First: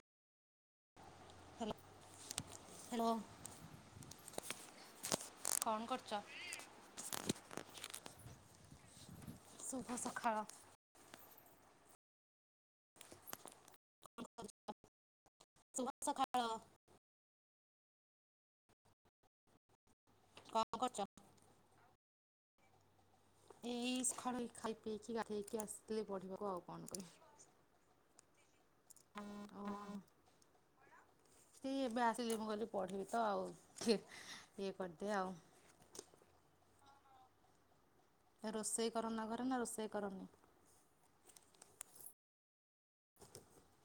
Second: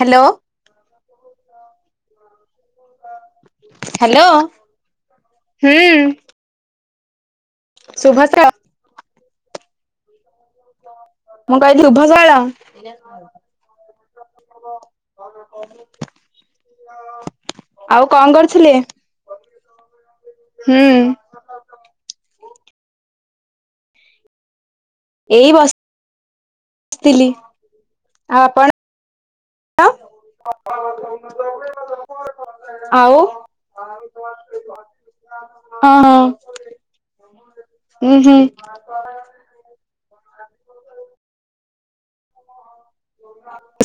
Hello. Hello hello. Hello ହୁଁ। କଣ କରୁଛ? ଶୁଭଦ୍ରା ଶୁଭସଖାଳ। ମଁ କହିଲ୍ ଉଠ ଜହଲ? ଶୁଭସକାଳ। ଆଉ କଣ କରୁଥିଲେ? କଣ ହୁଁ। କରୁଛ? ଏଇ ସକାଳୁ ଖାଇ ପିଇକି ଏଇ ଗାଧେଇକି ଆସିଥିଲି ପଢିବାକୁ ଆଉ କଣ ବସିଥିଲି କରିବି? ଆଉ ଆପଣ? ଉ ହଁ। ସେ ଏବେ ଆସିଲି ମୁଁ କହିଲି ପଢ଼ିବି ତ ଆଉ ଇଏ କରିଦିଏ ଆଉ। ହଁ ହଁ। ହୁଁ ହୁଁ ରୋଷେଇ କର ନକର ନା ରୋଷେଇ କରନି?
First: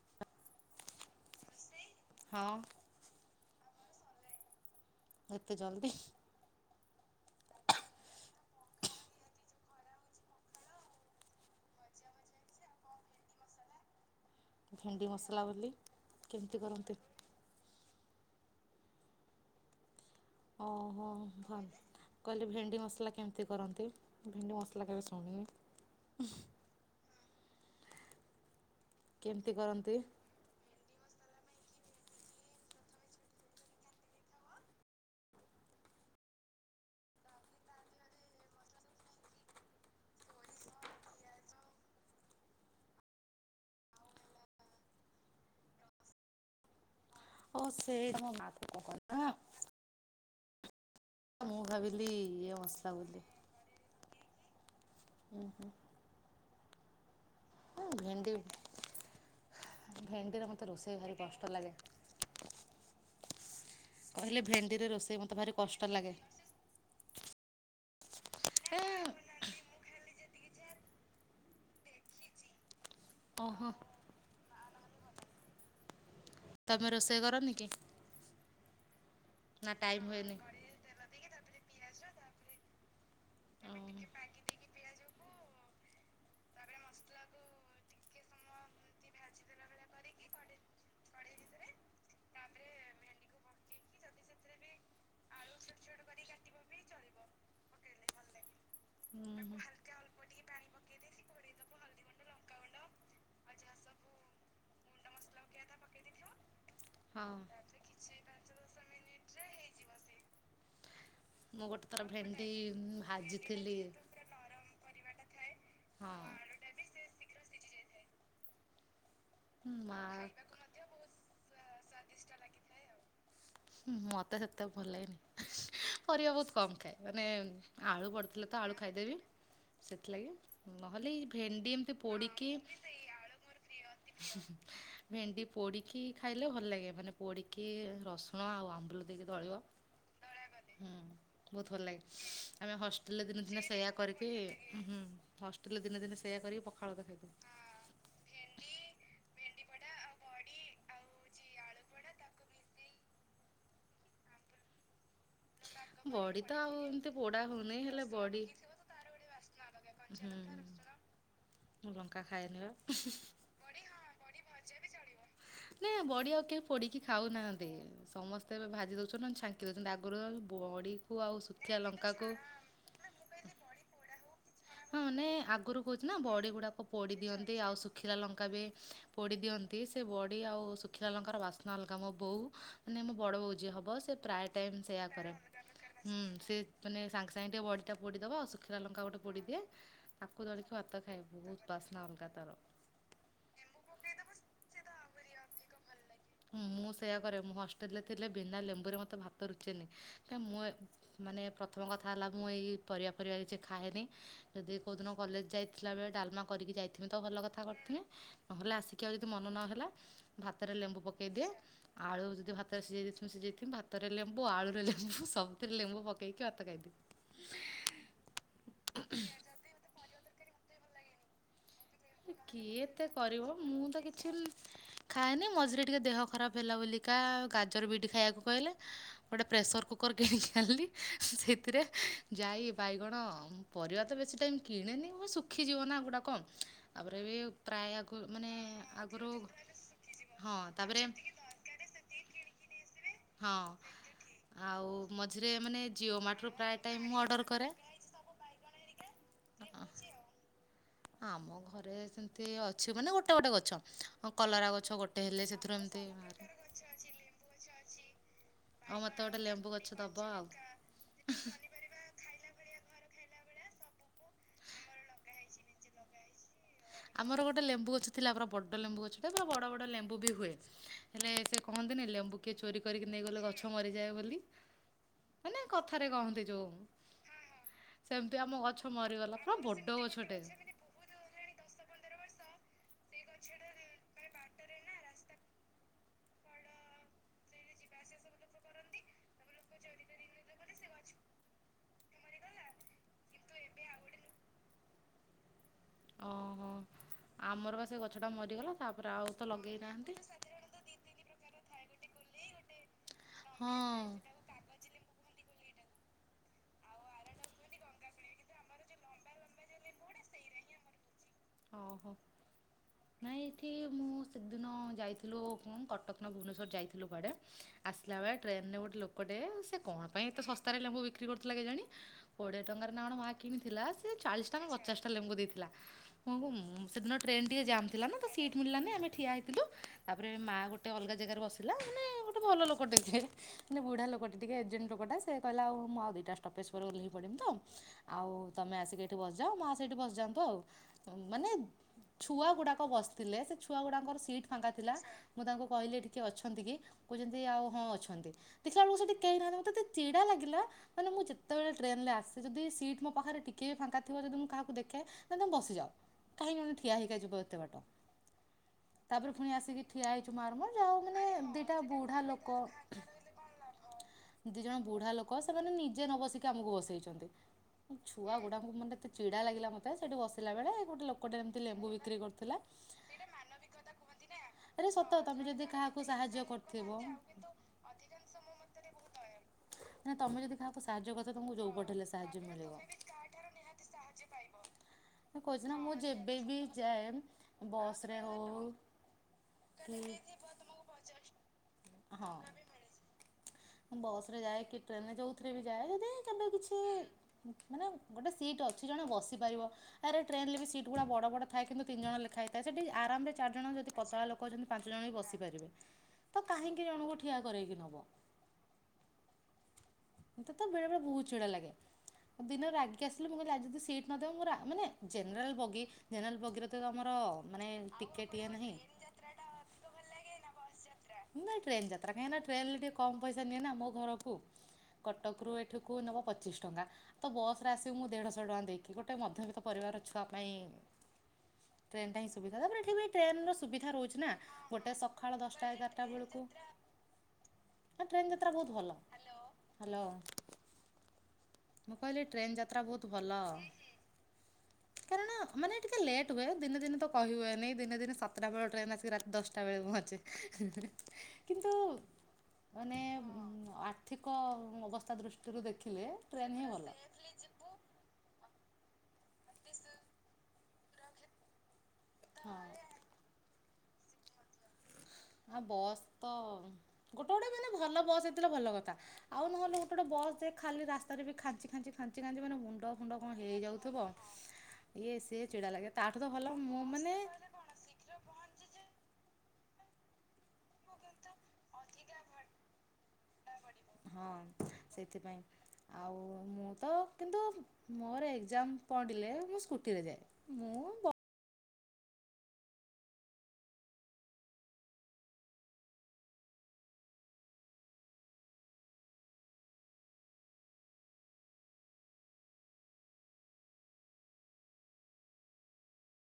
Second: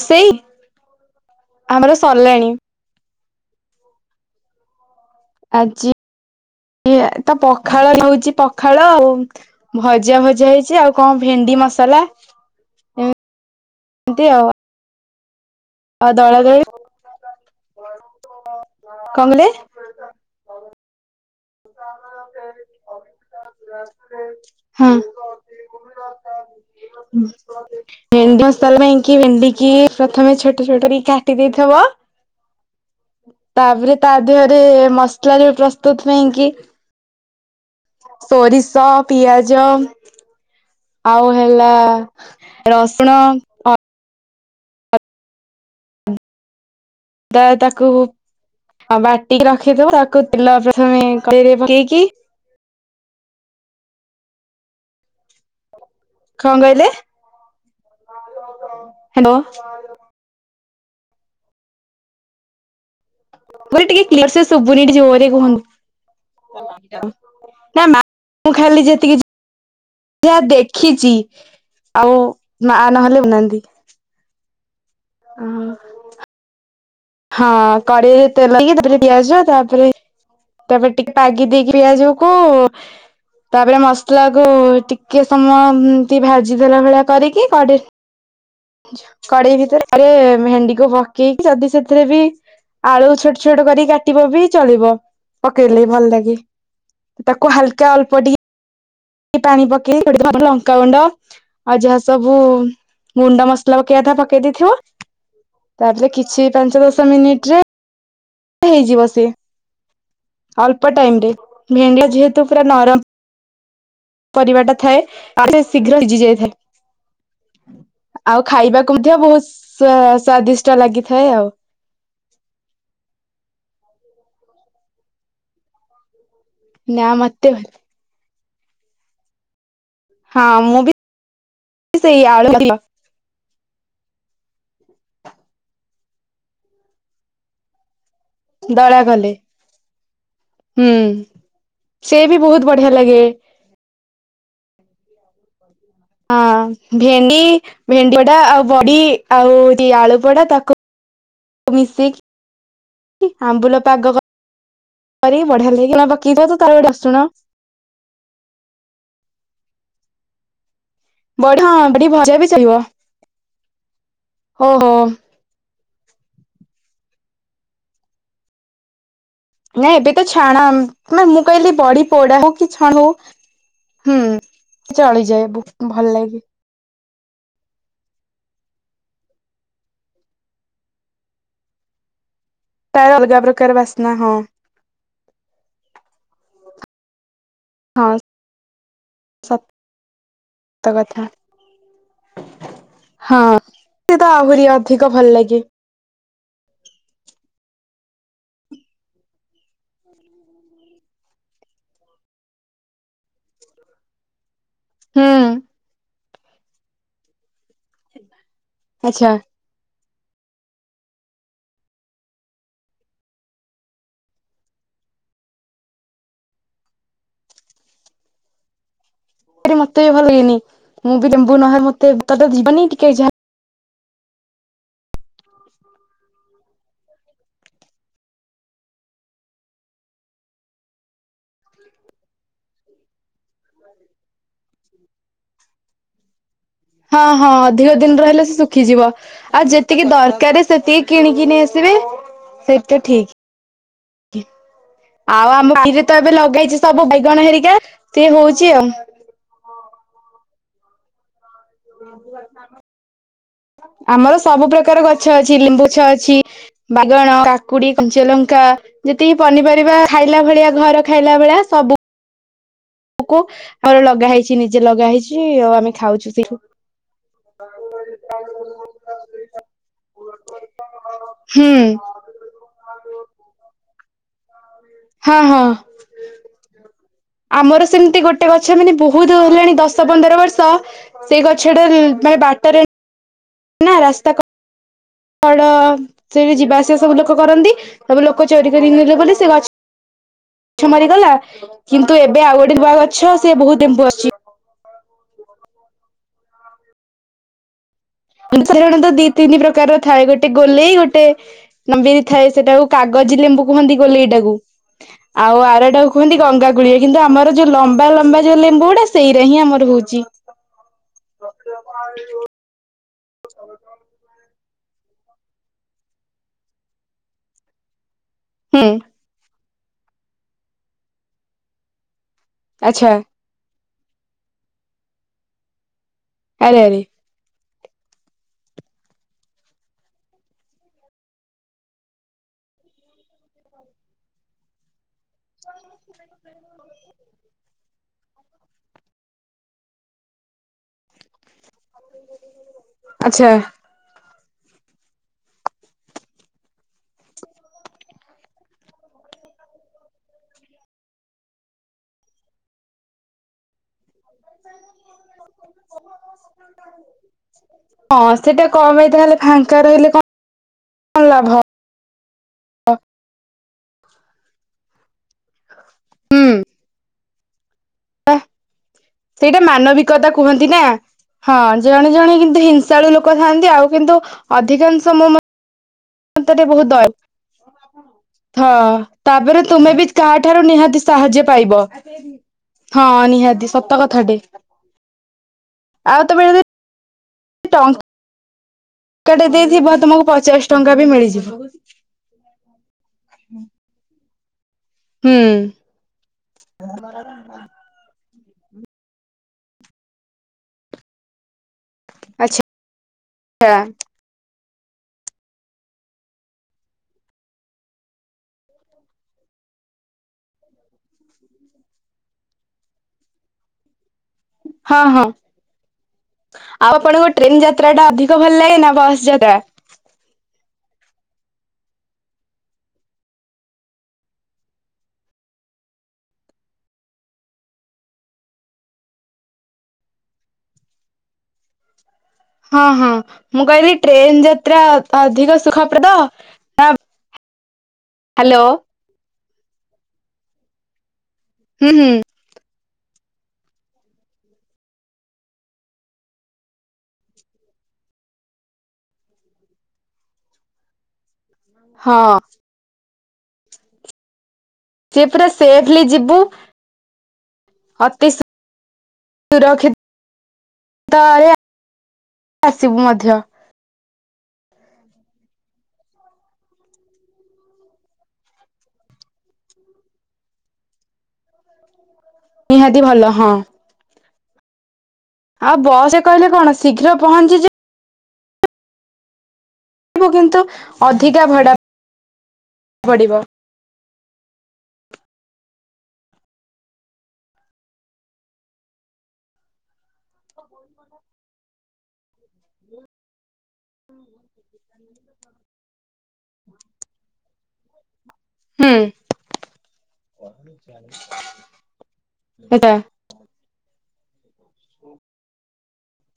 ସେଇ ଆମର ହଁ ସରିଲାଣି। ଏତେ ଜଲ୍ଦି ଆଜି ଇ ତ ପଖାଳ ହେଉଛି ପଖାଳ ଆଉ ଭଜା ଭଜାଆ ହେଇଛି ଆଉ କଣ ଭେଣ୍ଡି ମସଲା। ଏମ ତି ଆଉ। ଭେଣ୍ଡି ମସଲା ବୋଲି ଆ କେମିତି ଦଳାଦଳି କରନ୍ତି? କଣ କହିଲେ। ଓହୋ। ଭଲ କହିଲେ ଭେଣ୍ଡି ମସଲା କେମିତି କରନ୍ତି ଭେଣ୍ଡି ମସଲା ହଁ କେବେ ଶୁଣିନି। ଭେଣ୍ଡି ମସଲା ପାଇଁ କି କେମିତି ଭେଣ୍ଡିିକି କରନ୍ତି? ପ୍ରଥମେ ଛୋଟ ଛୋଟକରିକି କା ଟି ଦେଇଥବ ତାପରେ ତା ଦେହରେ ମସଲାରେ ପ୍ରସ୍ତୁତ ପାଇଁଁକି ସୋରିଷ ପିଆଜ ଆଉ ହେଲା ରସୁଣ ତ ଓ ତାକୁ ସେଇ ତମ ମା କୁ କହ ନା। ବାଟିକି ରଖିଦବ ତାକୁ ତେଲ ପ୍ରଥମେ କଡେଇରେ ମୁଁ ପକେଇକି ଭାବିଲି ଇଏ ମସଲା ବୋଲି। ହୁଁ ହୁଁ। କଣ କହିଲେ। ହଁ ଭେଣ୍ଡି ହ୍ୟାଲୋ ଭେଣ୍ଡିରେ ମୋତେ ରୋଷେଇ ଭାରି କଷ୍ଟ ଲାଗେ। ମୁଁ କହିଲି ଟିକେ କ୍ଲିୟର କହିଲେ ସେ ଶୁଭୁନି ଭେଣ୍ଡିରେ ଟିକି ରୋଷେଇ ଜୋରରେ ମୋତେ ଭାରି କଷ୍ଟ ଲାଗେ କୁହନ୍ତୁ। ନା ମା ମୁ ଏ ଖାଲି ଯେତିକି [unintelligible] ଦେଖିଛି ଆଉ ମା ନହେଲେ ବନାନ୍ତି। ଓହୋ ହଁ। ତମେ ରୋଷେଇ କରନି କି। କେଡେଇରେ ତେଲ ଦେଇକି ତାପରେ ପିଆଜ ନା ତାପରେ ଟାଇମ୍ ହୁଏନି ତାପରେ ଟିକେ ପାଗି ଦେଇକି ପିଆଜ କୁ ତାପରେ ମସଲା କୁ ଟିକେ ସମୟ ଏମତି ଭାଜି ଦେଲା ଭଳିଆ କରିକି କ କଡେଇ ଭିତରେରେ ଭେଣ୍ଡିକୁ ପକେଇକି ଯଦି ସେଥିରେ ବି ଆଳୁ ଛୋଟ ଛୋଟ କରି କାଟିବ ବି ଚଳିବ ପକେଇଲେ ଭଲ ଲାଗେ। ତାକୁ ହାଲକା ଅଳ୍ପ ଟିକେ ଉଁ ହୁଁ। ପାଣି ପକେଇ ଲଙ୍କାଗୁଣ୍ଡ ଆଉ ଯାହା ସବୁ ଗୁଣ୍ଡ ମସଲା ପକେଇବାକଥା ପକେଇ ଦେଇେଇଥିବ। ତାପରେ କିଛି ପାଞ୍ଚ ଦଶ ମିନିଟ ରେ ସେଇ ପାଞ୍ଚ ହେଇଯିବ ସିଏ ଅଳ୍ପ ଟାଇମ ରେ। ମୁଁ ଗୋଟେ ଥର ଭେଣ୍ଡିଆ ଭେଣ୍ଡି ଭାଜିଥିଲି। ପରିବା ଟା ଥାଏ ଆଉ ସେ ଶୀଘ୍ର ହଁ। ସିଜି ଯାଇଥାଏ। ଆଉ ଖାଇବାକୁ ମଧ୍ୟ ବହୁତ ସ୍ଵ ସ୍ୱାଦିଷ୍ଟ ଲାଗିଥାଏ ଆଉ। ସ୍ଵାଦିଷ୍ଟ ଲାଗିଥାଏ ଆଉ। ମୋତେ ସେତେ ଭଲ ଲାଗେନି ପରିବା ବହୁତ କମ୍ ଖାଏ ନା ମାନେ ମତେ ଆଳୁ ପଡ଼ିଥିଲା ତ ଆଳୁ ଖାଇଦେବି। ସେଥିଲାଗି ହଁ ମୁଁ ବି ନହେଲେ ଏ ଭେଣ୍ଡି ଏମିତି ସେଇ ପୋଡ଼ିକି ଆଳୁ ଭେଣ୍ଡି ପୋଡିକି ଖାଇଲେ ଭଲ ଲାଗେ ମାନେ ପୋଡିକି ରସୁଣ ଆଉ ଦଳା ଆମ୍ବୁଲ ଦେଇକି କଲେ ଦଳିବ। ହୁଁ ବହୁତ ଭଲ ଲାଗେ ସେ ବି ବହୁତ ଆମେ ବଢିଆ ଲାଗେ ହଷ୍ଟେଲରେ ଦିନେ ଦିନେ ସେୟା କରିକି ହୁଁ ହଷ୍ଟେଲରେ ଦିନେ ଦିନେ ସେଇୟା କରିକି ହଁ ପଖାଳକୁ ଖାଇଦଉ। ଭେଣ୍ଡି ଭେଣ୍ଡି ପଡା ଆଉ ବଡି ଆଉ ଆଳୁ ପଡା ତାକୁ ମିଶେଇକି କି ଆମ୍ବୁଲ ପାଗ କରିକି ବଢିଆ ଲାଗେ। ବଡି ପକେଇଥିବ ତ ତାର ଆଉ ଗୋଟେ ଏମତି ରସୁଣ ପୋଡା ହଉନେଇ ହେଲେ ବଡି ସେ ତାର ଗୋଟେ ବାସ୍ନା ଅଲଗା କଞ୍ଚାଲଙ୍କା ରସୁଣ। ବଢ ବଢ଼ି ଭଜା ବି ସରିବ ହୋ ହୋ। ନାଇଁ ଆଉ ବଢ଼ି ଆଉ କିଏ ପୋଡ଼ି କି ଖାଉନାହାନ୍ତି, ସମସ୍ତେ ଏବେ ଭାଜି ଦଉଛନ୍ତି ନ ବାଙ୍କି ଦଉଛନ୍ତି। ନାଇଁ ଏବେ ଆଗରୁ ତ ନହେଲେ ଛାଣା ବଢ଼ି କୁ ନା ଆଉ ମୁଁ କହିଲି ଶୁଖିଆ ବଢି ଲଙ୍କା କୁ ପୋଡା ହଁ ହଉ କି ଛଣା ହଉ ହୁଁ ମାନେ ଚଳିଯାଏ ଆଗରୁ ଭଲ କହୁଛି ନା ଲାଗେ ବଢ଼ି ଗୁଡ଼ାକ ପୋଡ଼ି ଦିଅନ୍ତି ଆଉ ଶୁଖିଲା ଲଙ୍କା ବି ପୋଡ଼ି ଦିଅନ୍ତି ସେ ବଡ଼ି ଆଉ ଶୁଖ ଶୁଖିଲା ଲଙ୍କାର ବାସ୍ନା ଅଲଗା ମୋ ବୋଉ ମାନେ ମୋ ତାର ବଡ଼ ଅଲଗା ବୋଉ ପ୍ରକାର ଯିଏ ହେବ, ବାସ୍ନା ସେ ହଁ ପ୍ରାୟ ଟାଇମ ସେଇୟା କରେ ହୁଁ ସେ ମାନେ ସାଙ୍ଗେ ସାଙ୍ଗେ ଟିକେ ବଢ଼ି ଟା ପୋଡ଼ି ହଁ ଦବ ଆଉ ଶୁଖିଲା ଲଙ୍କା ଗୋଟେ ପୋଡ଼ି ଦିଏ ତାକୁ ଦଳିକି ସତ ଭାତ କଥା ଖାଇବୁ ବହୁତ ବାସ୍ନା ଅଲଗା ତାର। ହଁ ସେ ତ ଆହୁରି ଅଧିକ ଭଲ ଲାଗେ। ମୁଁ ସେଇୟା କରେ ମୁଁ ହଷ୍ଟେଲ ରେ ଥିଲେ ବିନା ଲେମ୍ବୁରେ ମତେ ଭାତ ରୁଚେନି। ଏ ମୁଁ ମାନେ ପ୍ରଥମ କଥା ହେଲା ମୁଁ ଏଇ ପରିବା ପରିବା କିଛି ଖାଏନି। ଯଦି କୋଉଦିନ ହୁଁ କଲେଜ ଯାଇଥିଲା ବେଳେ ଡାଲମା କରିକି ଯାଇଥିମି ତ ଭଲ କଥା କରିଥିନେ ନହେଲେ ଆସିକି ଆଉ ଯଦି ଆଚ୍ଛା ମନ ନହେଲା ଭାତରେ ଲେମ୍ବୁ ପକେଇଦିଏ ଆଳୁ ଯଦି ଭାତରେ ସିଝାଇ ଦେଇଥିବ ସିଝାଇ ଥିବୁ ଭାତରେ ଲେମ୍ବୁ, ଆଳୁ ରେ ମୁଁ ସବୁଥିରେ ଲେମ୍ବୁ ପକେଇକି ଭାତ ଖାଇ ଦିଏ। ମତେ ବି ଭଲ ହେଇନି ମୁଁ ବି ଲେମ୍ବୁ ନହେ ମତେ ଭାତ ତ କିଏ ଯିବନି ଏତେ ଟିକେ କରିବ ମୁଁ ତ କିଛି ଖାଏନି ମଝିରେ ଟିକେ ଦେହ ଖରାପ ହେଲା ବୋଲିକା ଗାଜର, ବିଟ୍ ଖାଇବାକୁ କହିଲେ ଗୋଟିେ ପ୍ରେସର କୁକର୍ କିଣିକି ଆଣିଲି ସେଥିରେ ଜାଇ, ବାଇଗଣ ପରିବା ତ ବେଶୀ ଟାଇମ୍ କିଣେନି ମୁଁ ଶୁଖିଯିବ ନା ଏଗୁଡ଼ାକ। ହଁ ହଁ ଅଧିକ ଦିନ ରହିଲେ ସେ ଶୁଖିଯିବ ଆଗରୁ ଆଉ ଯେତିକି ହଁ ଦରକାର ତାପରେ ସେତିକି କିଣିକି ନେଇ ଆସିବେ ସେଇଟା ଠିକ୍। ହଁ। ଆଉ ମଝିରେ ଆଉ ଆମ ମାନେ [unintelligible] ତ ଜିଓ ଏବେ ମାର୍ଟରୁ ପ୍ରାୟ ଲଗାହେଇଛି ଟାଇମ୍ ସବୁ ମୁଁ ବାଇଗଣ ଅର୍ଡ଼ର କରେ ହେରିକା ସିଏ ହଉଛି ଆଉ। [unintelligible] ଆମ ଘରେ ସେମିତି ଅଛି ମାନେ ଗୋଟେ ଗୋଟେ ଗଛ ଆମର ସବୁ କଲରା ପ୍ରକାର ଗୋଟେ ଗଛ ହେଲେ ଅଛି। ସେଥିରୁ ଲେମ୍ବୁ ଏମିତି ଗଛ ଅଛି ବାହାରେ। ବାଇଗଣ, କାକୁଡ଼ି, କଞ୍ଚ ଲଙ୍କା ଆଉ ମତେ ଗୋଟେ ଯେତିକି ଲେମ୍ବୁ ଗଛ ପନିପରିବା ଦବ ଆଉ। ଖାଇଲା ଭଳିଆ ଘର ଖାଇଲା ଭଳିଆ ସବୁ ଆମର ଲଗା ହେଇଛି ନିଜେ ଲଗା ହେଇଛି ଆଉ ଆମେ ଖାଉଛୁ ସେଇଠୁ। ଆମର ଗୋଟେ ଲେମ୍ବୁ ଗଛ ଥିଲା ପୁରା ବଡ଼ ଲେମ୍ବୁ ଗଛଟେ ପୁରା ବଡ଼ ବଡ଼ ଲେମ୍ବୁ ବି ହୁଏ ହେଲେ ସେ ହୁଁ କହନ୍ତିନି ଲେମ୍ବୁ କିିଏ ଚୋରି କରିକି ନେଇଗଲେ ଗଛ ମରିଯାଏ ବୋଲି ହଁ ହଁ ମାନେ କଥାରେ କହନ୍ତି ଯେଉଁ ଆମର ସେମିତି ଗୋଟେ ଗଛ ମାନେ ବହୁତ ପୁରା ହେଲାଣି ବଡ଼ ଦଶ ଗଛଟେ। ପନ୍ଦର ବର୍ଷ ସେଇ ଗଛ ଟା ମାନେ ବାଟରେ ସେ ଗଛଟା ମାନେ ବାଟରେ ନା ରାସ୍ତା ତ ସେଠି ଯିବା ଆସିବା ସବୁ ଲୋକ କରନ୍ତି ତାପରେ ଲୋକ ଚୋର କରିକି ନେଲେ ବୋଲି ସେ ଗଛ ଗଛ ମାରିଗଲା। କିନ୍ତୁ ଏବେ ଆଉ ଗୋଟେ ନୂଆ ଗଛ ସେ ବହୁତ ଲେମ୍ବୁ ଆସୁଛି। ଓହୋଃ ଆମର ପା ସେ ଗଛଟା ମରିଗଲା [unintelligible] ତ ତାପରେ ଦି ଆଉ ତିନି ଲଗେଇ ପ୍ରକାରର ନାହାନ୍ତି। ଥାଏ ଗୋଟେ ଗୋଲେଇ ଗୋଟେ ନମ୍ବିରି ଥାଏ ସେଟାକୁ କାଗଜ ହଁ। ଲେମ୍ବୁ କୁହନ୍ତି ଗୋଲେଇ ଟାକୁ। ଆଉ ଆର ଟାକୁ କୁହନ୍ତି ଗଙ୍ଗାକୂଳି କିନ୍ତୁ ଆମର ଯୋଉ ଲମ୍ବା ଲମ୍ବା ଯୋଉ ଲେମ୍ବୁ ଗୁଡ଼ା ସେଇରା ହିଁ ଆମର ହଉଛି। ଓହୋଃ ନାଇଁ ଏଠି ମୁଁ ସେ ଦିନ ଯାଇଥିଲୁ କଟକ ନା ଭୁବନେଶ୍ୱଵର ଯାଇଥିଲୁ କୁଆଡ଼େ ଆସିଲା ବେଳେ ଟ୍ରେନ ରେ ହୁଁ ଗୋଟେ ଲୋକ ଟେ ସେ କଣ ପାଇଁ ଏତେ ଶସ୍ତା ରେ ଲେମ୍ବୁ ବିକ୍ରି କରୁଥିଲା କେଜାଣି? କୋଡ଼ିଏ ଟଙ୍କାରେ ନା ଆଚ୍ଛା ଗଣ ମା କିଣିଥିଲା ସେ ଚାଳିଶ ଟା ନା ପଚାଶଟା ଲେମ୍ବୁ ଦେଇଥିଲା ମୁୁଁ ଆରେ ଆରେ ସେଦିନ ଟ୍ରେନ୍ ଟିକେ ଜାମ୍ ଥିଲା ନା ତ ସିଟ୍ ମିଳିଲାନି ଆମେ ଠିଆ ହୋଇଇଥିଲୁ ତାପରେ ମାଆ ଗୋଟେ ଅଲଗା ଜାଗାରେ ବସି ପିଲା ମାନେ ଗୋଟେ ଭଲ ଲୋକଟେ କିଏ? ବୁଢା ଲୋକ ଟିକେ ଏଜେଡ଼୍ ଲୋକଟା ସେ କହିଲା ଆଉଁ ଆଉ ଦିଟା ଷ୍ଟପେଜ ପରେ ଓହ୍ଲେଇ ପଡ଼ିବି ତ ଆଉ ତମେ ଆସିକି ଏଇଠି ବସିଯାଅ ମା ସେଇଠି ବସି ଯାଆନ୍ତୁ ଆଉ ମାନେ ଛୁଆ ଗୁଡ଼ାକ ବସିଥିଲେ ଆଚ୍ଛା ସେ ଛୁଆ ଗୁଡ଼ାକର ସିଟ୍ ଫାଙ୍କା ଥିଲା। ମୁଁ ତାଙ୍କୁ କହିଲି ଏଠି କିଏ ଅଛନ୍ତି କି କହୁଛନ୍ତି ଆଉ ହଁ ଅଛନ୍ତି। ଦେଖିଲା ଆଳୁକୁ ସେଠି କେହି ନାହାନ୍ତି ମତେ ଏତେ ଚିଡ଼ା ଲାଗିଲା ମାନେ ମୁଁ ଯେତେବେଳେ ଟ୍ରେନ ରେ ଆସେ ଯଦି ସିଟ ମୋ ପାଖରେ ଟିକେ ବି ଫାଙ୍କା ଥିବ ଯଦି ମୁଁ କାହାକୁ ଦେଖେ ନା ତମେ ବସିଯାଅ। କାହିଁ ଏମ୍ ଠିଆ ହେଇକା ଯିବ ଏତେ ବାଟ। ହଁ ସେଟା କ ପାଇଁ ତାପରେ ତାହେଲେ ପୁଣି ଫାଙ୍କା ଆସିକି ରହିଲେ ଠିଆ ହେଇଛୁ ମାର ମୋର ଯା ହଉ କଣ ମାନେ ଲାଭ ଦିଟା ବୁଢା ଲୋକ ଦି ଜଣ ବୁଢା ଲୋକ ସେମାନେ ନିଜେ ନ ହୁଁ ବସିକି ଆମକୁ ବସେଇଚନ୍ତି। ଛୁଆ ଗୁଡାଙ୍କୁ ମତେ ଏତେ ଚିଡା ସେଇଟା ଲାଗିଲା ମତେ ସେଠି ମାନବିକତା ବସିଲା କୁହନ୍ତି ବେଳେ ନା। ଗୋଟେ ଲୋକଟେ ହଁ ଏମତି ଲେମ୍ବୁ ଜଣେ ବିକ୍ରି ଜଣେ କରୁଥିଲା କିନ୍ତୁ ହିଂସାଳୁ ଲୋକ ଥାଆନ୍ତି ଆଉ କିନ୍ତୁ ଆରେ ଅଧିକାଂଶ ସତ ମୋ କଥା ମୁଁ ଯଦି କାହା ସାହାଯ୍ୟ ମତରେ ବହୁତ କରିଥିବ। ଦୟ ହଁ ତାପରେ ତୁମେ ବି ନା ତମେ ଯଦି କାହାଠାରୁ କାହାକୁ ନିହାତି କରିଥିବ ସାହାଯ୍ୟ ତମକୁ ଯୋଉ ପାଇବ। ପଟେ ହେଲେ ସାହାଯ୍ୟ ମିଳିବ। ହଁ ନିହାତି ସତ କଥା ଟେ। କହୁଚି ନା ମୁଁ ଯେବେବି ଯାଏ ବସ ରେ ହଉ କେଟେ ଦେଇଥିବ ତମକୁ ପଚାଶ ଟଙ୍କା ବି ମିଳିଯିବ। ହଁ ମୁଁ ବସ ରେ ଯାଏ କି ଟ୍ରେନରେ ହୁଁ ଯଉଥିରେ ବି ଯାଏ ଯଦି କେବେ କିଛି ମାନେ ଗୋଟେ ସିଟ ଅଛି ଜଣେ ବସିପାରିବ ତାରେ ଟ୍ରେନରେ ବି ସିଟ୍ ଗୁଡା ବଡ ବଡ଼ ଥାଏ କିନ୍ତୁ ତିନ ଜଣ ଲେଖା ହେଇଥାଏ ସେଠି ଆରାମରେ ଚାରଜଣ ଆଚ୍ଛା। ଯଦି ପତଳା ଲୋ କ ଅଛନ୍ତି ପାଞ୍ଚ ଜଣ ହୀ ବସିପାରିବେ ତ କାହିଁକି ଜଣଙ୍କୁ ଠିଆ କରେଇକି ନବ। ମତେ ତ ବେଳେ ବେଳେ ବହୁତ ଚିଡ଼ା ଲାଗେ। ଦିନ ରାଗି ଆସିଲି ମୁଁ କହିଲି ଆଜି ଯଦି ସିଟ ନଦବ ମୁଁ ରା ମାନେ ହଁ ହଁ ଜେନେରାଲ ବଗି ଜେନେରାଲ ବଗିରେ ତ ଆଉ ତମର ଆପଣଙ୍କୁ ଟ୍ରେନ ମାନେ ଯାତ୍ରା ଟା ଅଧିକ ଟିକେଟ ଇଏ ଭଲ ନାହିଁ ଲାଗେ ନା ବସ୍ ଯାତ୍ରା? ନାଇଁ ଟ୍ରେନ ଯାତ୍ରା କାହିଁକି ନା ଟ୍ରେନ ରେ ଟିକେ କମ ପଇସା ନିଏ ନା ମୋ ଘରକୁ। କଟକରୁ ଏଠିକୁ ନେବ ପଚିଶ ଟଙ୍କା ତ ବସ୍ରେ ଆସିବି ମୁଁ ଦେଢ଼ଶହ ଟଙ୍କା ଦେଇକି ଗୋଟେ ମଧ୍ୟବିତ୍ତ ପରିବାର ଛୁଆ ପାଇଁ ଟ୍ରେନଟା ହିଁ ସୁବିଧା ତାପରେ ହଁ ଏଠି ବି ହଁ ଟ୍ରେନର ମୁଁ ସୁବିଧା କହିଲି ରହୁଛି ନା ଟ୍ରେନ ଯାତ୍ରା ଗୋଟେ ସକାଳ ଅଧିକ ଦଶଟା ସୁଖପ୍ରଦ ଏଗାରଟା ବେଳକୁ ନା ଟ୍ରେନ ଯାତ୍ରା ହ୍ୟାଲୋ ବହୁତ ଭଲ ହ୍ୟାଲୋ। ହୁଁ ମୁଁ ହୁଁ କହିଲି ଟ୍ରେନ୍ ଯାତ୍ରା ବହୁତ ଭଲ। କାରଣ ମାନେ ଟିକେ ଲେଟ ହୁଏ ଦିନେ ଦିନ ତ କହିହୁୁଏନି ଦିନେ ଦିନେ ସାତଟା ବେଳେ ଟ୍ରେନ୍ ଆସିକି ରାତି ଦଶଟା ବେଳେ ପହଞ୍ଚେ। କିନ୍ତୁ ହଁ ମାନେ ଆର୍ଥିକ ଅବସ୍ ସ୍ତା ସେ ପୁରା ଦୃଷ୍ଟିରୁ ସେଫଲି ଦେଖିଲେ ଯିବୁ ଟ୍ରେନ ହିଁ ଭଲ। ଅତି ସୁ ରକ୍ଷି ହଁ। ଆସିବୁ ମଧ୍ୟ ଆ ବସ୍ ତ ଗୋଟେ ଗୋଟେ ମାନେ ଭଲ ବସ୍ ହେଇଥିଲେ ଭଲ କଥା ଆଉ ନହେଲେ ଗୋଟେ ଗୋଟେ ବସ ଯେ ଖାଲି ରାସ୍ତାରେ ବି ଖାଞ୍ଚି ଖାିଞ୍ଚି ଖା ଞ୍ଚି ଖାଞ୍ଚି ମାନେ ମୁଣ୍ଡ ନିହାତି ଫୁଣ୍ଡ ଭଲ କଣ ହଁ ହେଇଯାଉଥିବ ଇଏ ସିଏ ଚିଡ଼ା ଆଉ ଲାଗେ ବସ ରେ ତାଠୁ ତ କହିଲେ ଭଲ କଣ ମୁଁ ଶୀଘ୍ର ମାନେ ପହଞ୍ଚିଯିବୁ ମୁଁ କିନ୍ତୁ ଅଧିକା ଭଡା ପଡିବ ହଁ ସେଥିପାଇଁ। ଆଉ ମୁଁ ତ କିନ୍ତୁ ମୋର ଏଗଜାମ୍ ପଡ଼ିଲେ ମୁଁ ସ୍କୁଟିରେ ଯାଏ। ମୁଁ ବ ଆ ହୁଁ। ଏଟା